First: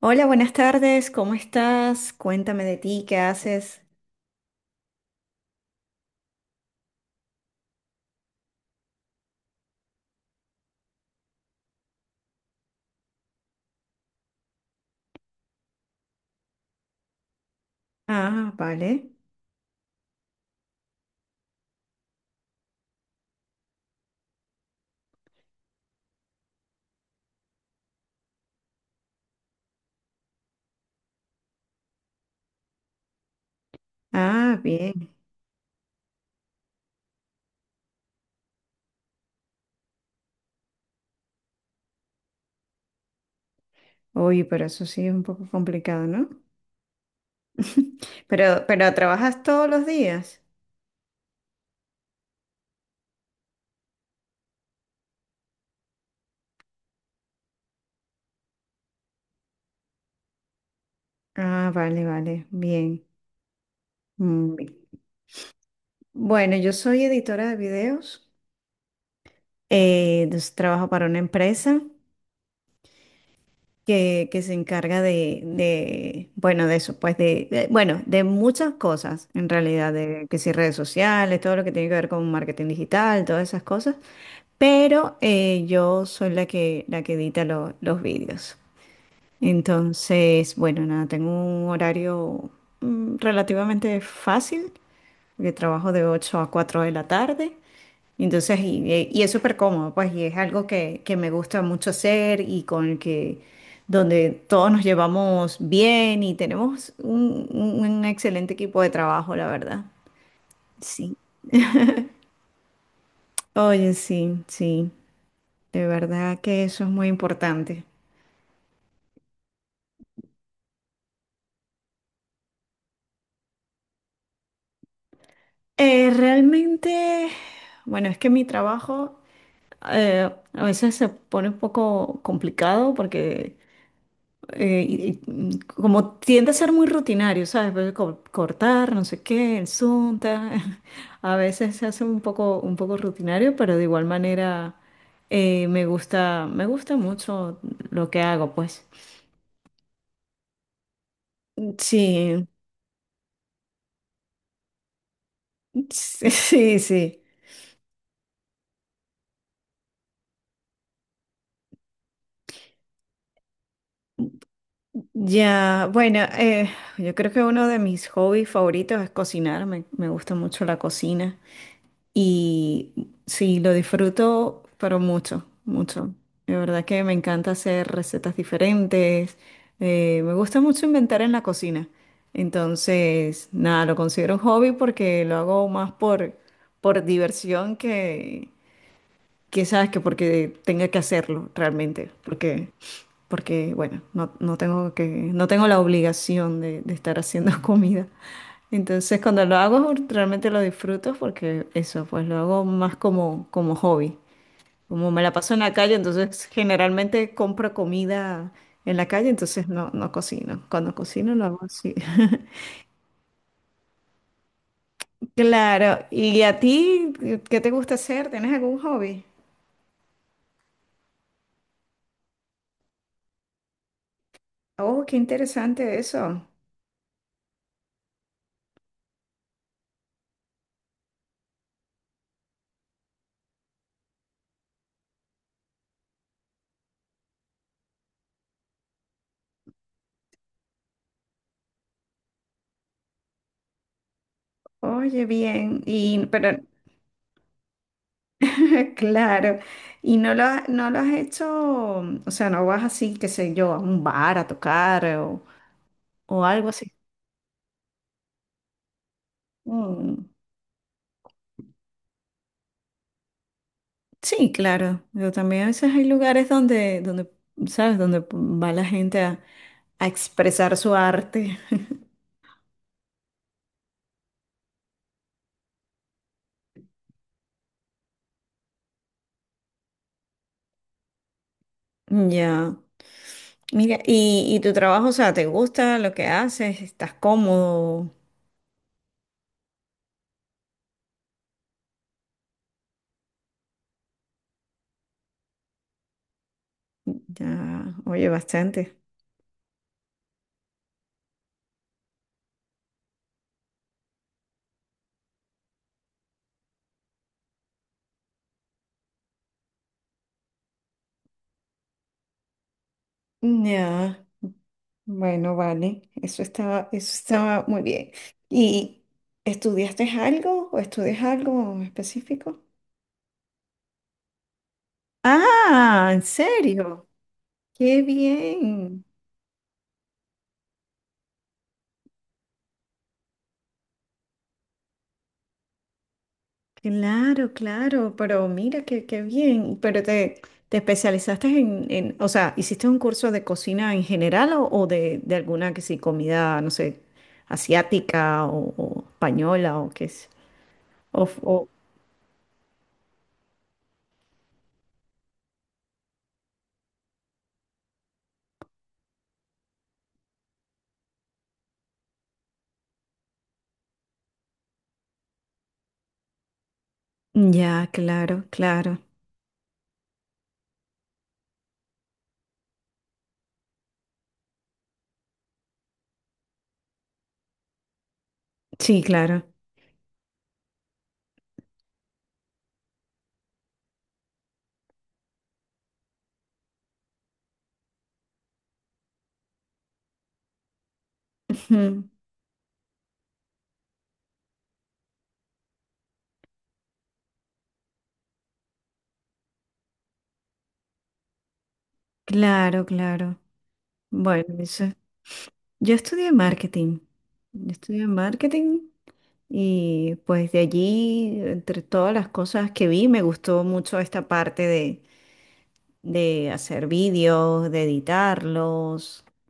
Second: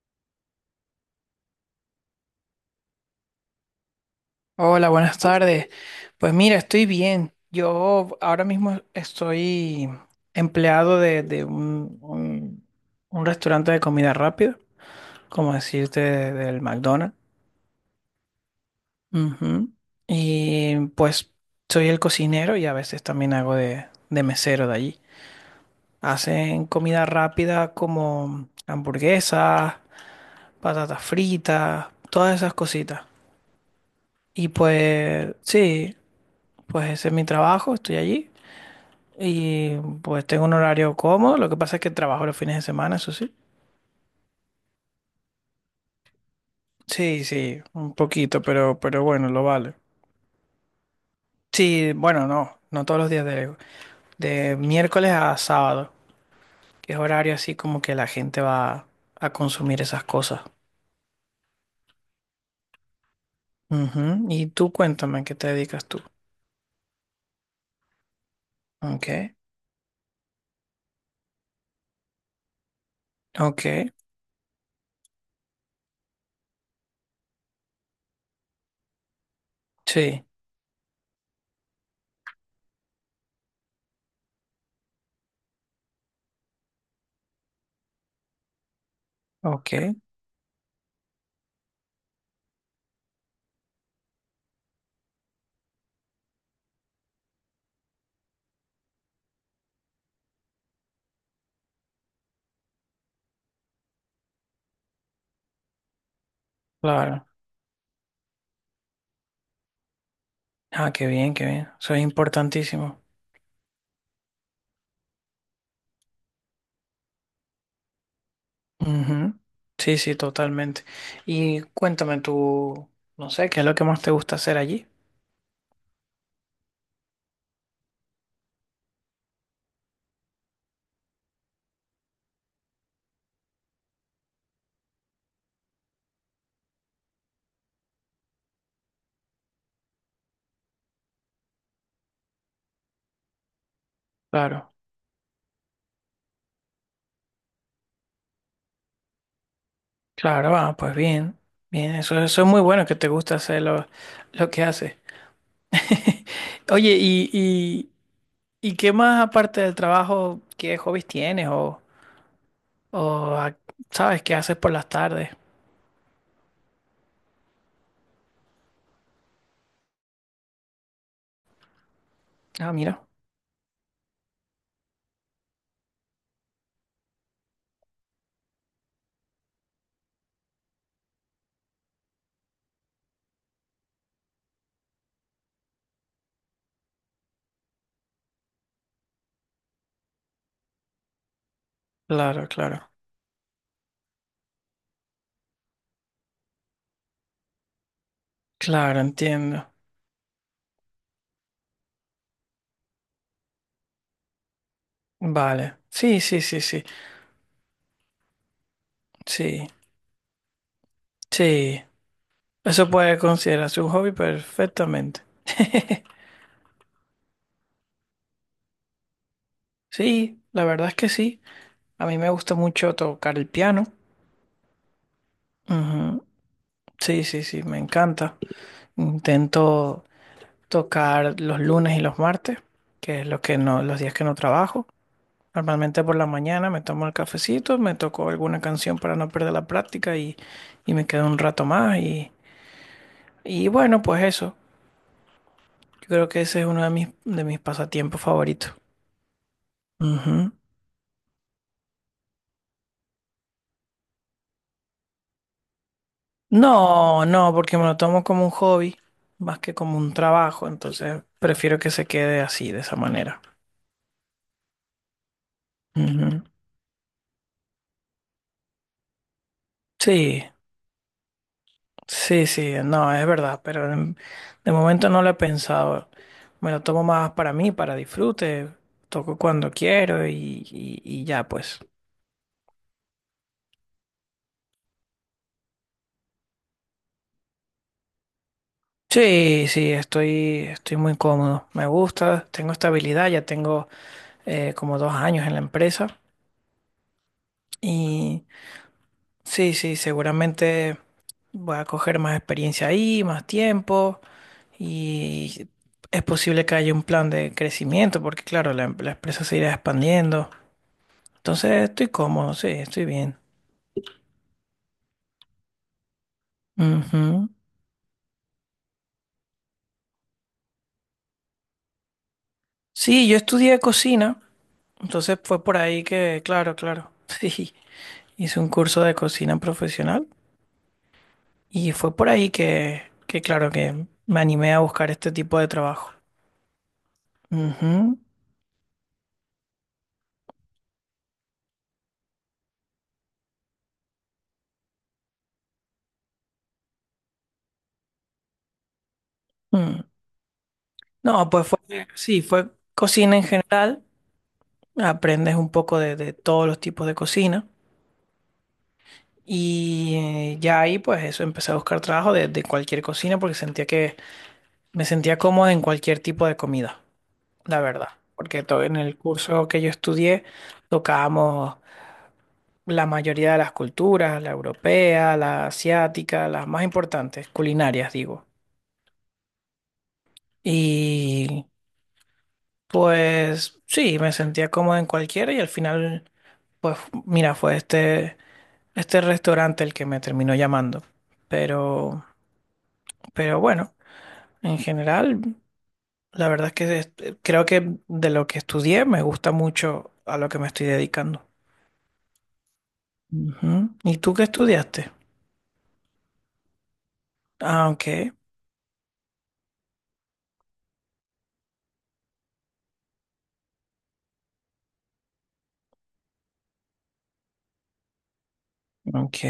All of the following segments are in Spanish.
Hola, buenas tardes, ¿cómo estás? Cuéntame de ti, ¿qué haces? Hola, buenas tardes. Pues mira, estoy bien. Yo ahora mismo estoy empleado de un restaurante de comida rápida, como decirte, del McDonald's. Ah, vale. Ujú. Y pues soy el cocinero y a veces también hago de mesero de allí. Hacen comida rápida como hamburguesas, patatas fritas, todas esas cositas. Y Ah, bien. pues sí, pues ese es mi trabajo, estoy allí. Y pues tengo un horario cómodo, lo que pasa es que trabajo los fines de semana, eso sí. Uy, pero eso sí es un poco complicado, ¿no? Sí, sí, un poquito, Pero, pero pero bueno, ¿trabajas lo todos vale. los días? Sí, bueno, no, no todos los días de miércoles a sábado, que es horario así como que la gente va a consumir esas cosas. Ah, vale, vale, bien. Ujú. Y Mm, tú bien. cuéntame, ¿a ¿qué te dedicas tú? Bueno, yo soy editora de videos, Ok, entonces trabajo para una empresa, ok, que se encarga bueno, de eso, pues bueno, de muchas cosas en realidad, sí, de que si redes sociales, todo lo que tiene que ver con marketing digital, todas esas cosas, pero yo soy la que edita los vídeos. ok, Entonces, bueno, nada, tengo un horario relativamente fácil porque trabajo de 8 a 4 de la tarde. Entonces, y es súper cómodo, pues, y es algo que me gusta mucho hacer donde todos nos llevamos bien y tenemos claro. un excelente equipo de trabajo, la verdad. Ah, Sí. Qué bien, eso es importantísimo. Oye, sí, sí, de verdad que eso es muy importante. Ujú. Sí, sí, totalmente. Y cuéntame tú, no sé, ¿qué es lo que más te gusta hacer allí? Realmente, bueno, es que mi trabajo, a veces se pone un poco complicado porque como tiende a ser muy rutinario, ¿sabes? Pues, cortar, no sé qué, el Zoom. A veces se hace un poco rutinario, pero de igual Claro, manera, me gusta mucho lo que hago, pues. claro, ah, pues bien, bien, eso Sí, es muy bueno que te gusta hacer lo que haces. sí, Sí. Oye, Sí. ¿Y qué más aparte del trabajo, qué hobbies tienes o sabes qué haces por las tardes? Ya, bueno, yo creo que uno de mis hobbies favoritos es cocinar, me gusta mucho la cocina. Ah, Y mira, sí, lo disfruto, pero mucho, mucho. De verdad que me encanta hacer recetas diferentes. Me gusta mucho inventar en la cocina. Entonces, nada, lo considero un hobby porque lo hago más por diversión, que sabes que porque tenga que hacerlo realmente, claro, porque, claro, porque bueno, no tengo la obligación de estar haciendo comida. claro, Entonces cuando lo entiendo. hago realmente lo disfruto porque eso, pues lo hago más como hobby. Como me la paso en la Vale, calle, sí, sí, entonces sí, sí, generalmente compro comida en la calle, entonces sí, no cocino. Cuando cocino lo hago sí. así. Eso puede considerarse un hobby perfectamente. Claro, ¿y a ti qué te gusta hacer? ¿Tienes algún hobby? Sí, la verdad es que sí. A mí me gusta mucho tocar el piano. Oh, qué interesante Ujú. eso. Sí, sí, sí, me encanta. Intento tocar los lunes y los martes, que es lo que no, los días que no trabajo. Normalmente por la mañana me tomo el cafecito, me toco alguna canción para no perder la práctica y me quedo un rato más. Y bueno, pues eso. Oye, bien, Yo y creo que pero ese es uno de mis pasatiempos favoritos. claro, y Ujú. No lo has hecho, o sea, no vas así, qué sé yo, a un bar a tocar, o algo así. No, no, porque me lo tomo como un hobby más que como un Mm, trabajo, entonces prefiero que se quede así, de esa manera. sí, claro, pero también a veces hay Ujú. lugares donde, ¿sabes? Donde va la gente a Sí, expresar su arte. sí, sí, no, es verdad, pero de momento no lo he pensado. Me lo tomo más para mí, para disfrute, toco cuando quiero y ya pues. Ya. Mira, y tu trabajo, o sea, ¿te gusta lo que haces? ¿Estás cómodo? Sí, sí, estoy muy cómodo, me gusta, tengo estabilidad, ya tengo como dos años en la empresa Ya, oye, y bastante. sí, sí, seguramente... Voy a coger más experiencia ahí, más tiempo y es posible que haya un plan de crecimiento porque claro, la empresa se irá expandiendo. Entonces estoy cómodo, sí, estoy bien. Ya. Bueno, vale, eso estaba, eso Ujú. estaba muy bien. ¿Y estudiaste algo o estudias algo específico? Sí, yo estudié cocina, entonces fue por ahí Ah, ¿en que, claro, serio? claro, sí, Qué hice un curso bien, de cocina profesional y fue por ahí que claro, que me animé a buscar este tipo de trabajo. claro, claro, Ujú. pero mira qué bien. Pero te especializaste o sea, ¿hiciste un curso de cocina en general, o de alguna, que sí, comida, no sé, asiática, o española, o Mm. qué es? O, No, pues o- fue, sí, fue cocina en general. Aprendes un poco de todos los tipos de cocina y ya ahí pues eso empecé a buscar trabajo de cualquier cocina porque sentía que me sentía cómodo en cualquier tipo de comida, la ya, verdad, claro, porque en claro. el curso que yo estudié tocábamos la mayoría de las culturas, la europea, la asiática, las más importantes, culinarias digo. Sí, claro. Y pues sí, me sentía cómodo en cualquiera y al final pues mira, fue este restaurante el que me terminó llamando. Ujú. Pero, pero bueno, en general, la verdad es que creo que de lo que estudié me gusta mucho a lo que me estoy dedicando. Claro, claro. Ujú. ¿Y tú qué Bueno, eso. estudiaste? Yo estudié marketing. Yo Ah, estudié ok, marketing y pues de allí, entre todas las cosas que vi, me gustó mucho esta parte de hacer vídeos, de editarlos. ok,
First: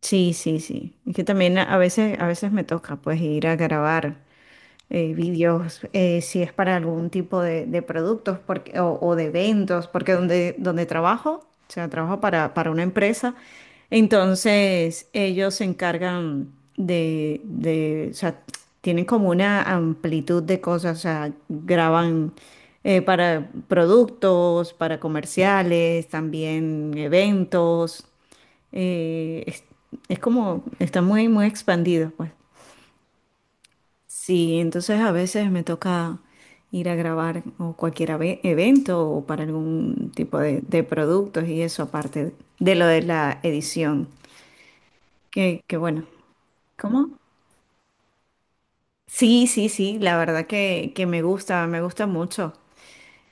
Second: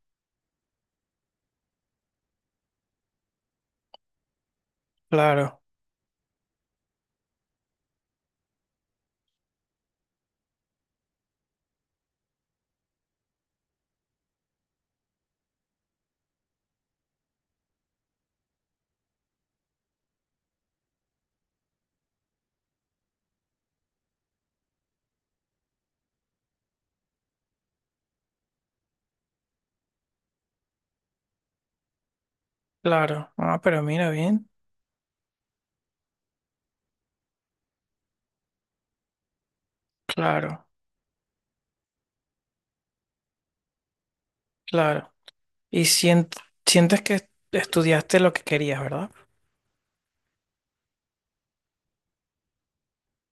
Sí, sí, sí. Es que también a veces me toca pues ir a grabar. eh, claro, vídeos, si es para algún tipo de productos porque, o de eventos, porque donde trabajo, o sea, trabajo para una empresa, entonces ellos se encargan o sea, tienen como una amplitud de cosas, o sea, graban, para productos, para comerciales, también eventos, eh, es, es como, está muy, muy expandido, pues. claro. Ah, pero mira bien, Sí, entonces a veces me toca ir a grabar o cualquier evento o para algún tipo de, claro, de productos y eso aparte de lo de la edición. claro. Que Y bueno. Sientes ¿Cómo? que estudiaste lo que querías, ¿verdad? Sí, sí, sí, la verdad que me gusta mucho.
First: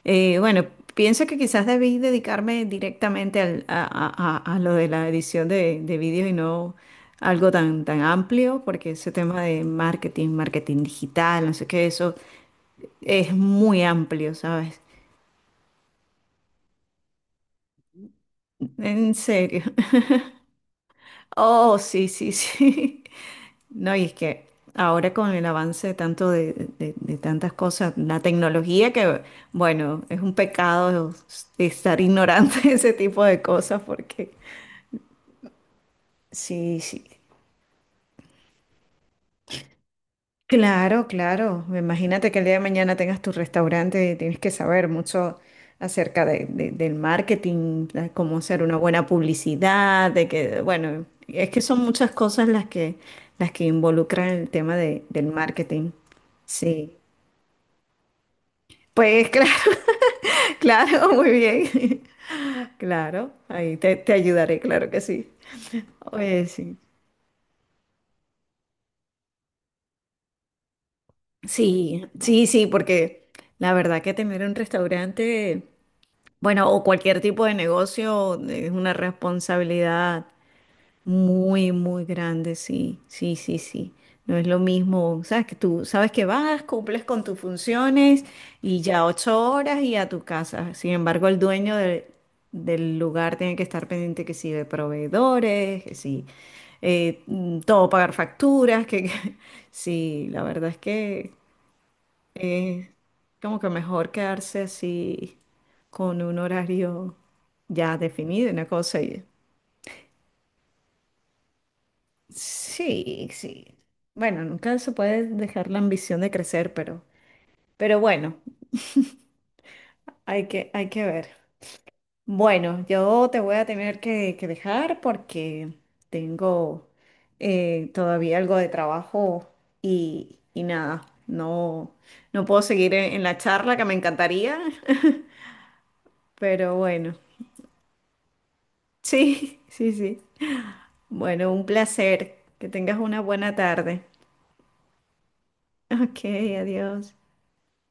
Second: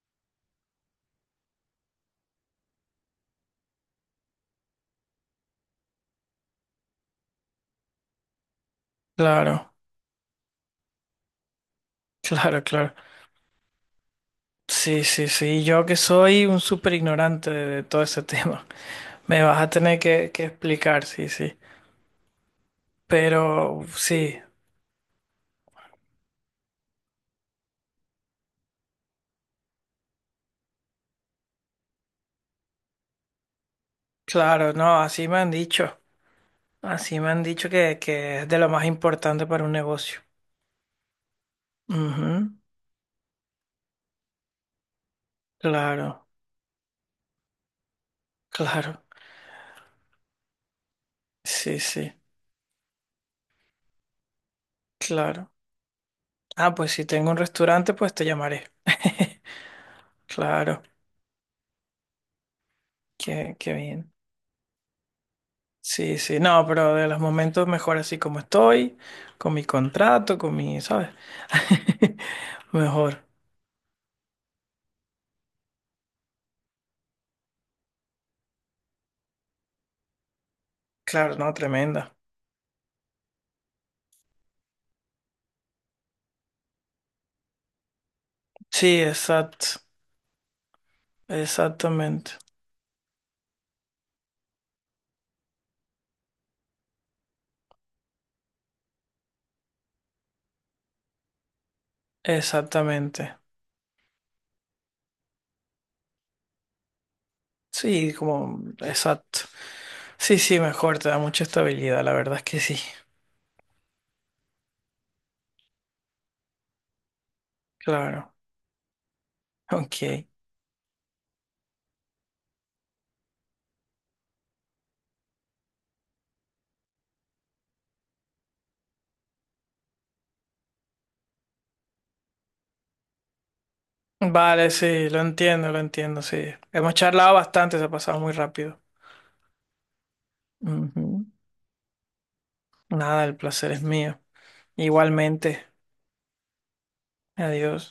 Bueno, pienso que quizás debí dedicarme directamente a lo de la edición de vídeos y no algo tan amplio, porque ese tema de Claro, marketing digital, no sé qué, eso. claro, claro. Es muy amplio, ¿sabes? Sí, sí, sí. Yo que soy un súper ignorante de todo ese tema. En Me vas serio. a tener que explicar, sí, sí. Oh, sí, sí, sí. Pero No, y es sí, que ahora con el avance de tanto de tantas cosas, la tecnología que, bueno, es un pecado estar ignorante de ese tipo de cosas porque claro, no, así me han dicho. sí, sí. Así me han dicho que es de lo más importante para un negocio. Claro, claro. Imagínate que el día Ujú. de mañana tengas tu restaurante y tienes que saber mucho acerca Claro, del marketing, de cómo hacer una claro. buena publicidad, de que, bueno, es que Sí, son muchas sí, cosas las que, involucran el tema del claro. marketing. Ah, pues Sí. si tengo un restaurante, pues te llamaré. Pues claro, Claro, claro, muy bien. Claro, qué, qué ahí te, bien. te ayudaré, claro que sí. Sí, sí, Oye, no, sí. pero de los momentos mejor así como estoy, con mi contrato, con mi, ¿sabes? Sí, sí, sí, Mejor. porque la verdad que tener un restaurante, bueno, o cualquier tipo de negocio, es una responsabilidad Claro, no, muy, muy tremenda. grande, sí, sí, sí, sí. No es lo mismo, sabes que tú sabes que vas, cumples con tus funciones y Sí, ya ocho exacto. horas y a tu casa. Sin embargo, el dueño de- Exactamente, del lugar tiene que estar pendiente que sí de proveedores, que sí, todo pagar facturas, sí, la verdad es que, eh, exactamente. como que mejor quedarse así con un horario ya Sí, definido, como, una cosa. Exacto. Sí, sí, mejor, te da mucha estabilidad, la verdad es que sí, Sí, sí. Bueno, nunca se puede dejar la ambición de crecer, pero, claro. bueno, Ok. hay que ver. Bueno, yo te voy a tener que dejar porque tengo, todavía algo de trabajo y nada, no puedo seguir en la charla, que me encantaría. Vale, sí, lo entiendo, sí. Pero Hemos bueno, charlado bastante, se ha pasado muy rápido. sí, sí, sí. Ujú. Bueno, un placer. Que tengas una Nada, el buena placer es tarde. mío. Igualmente, Ok, adiós. adiós.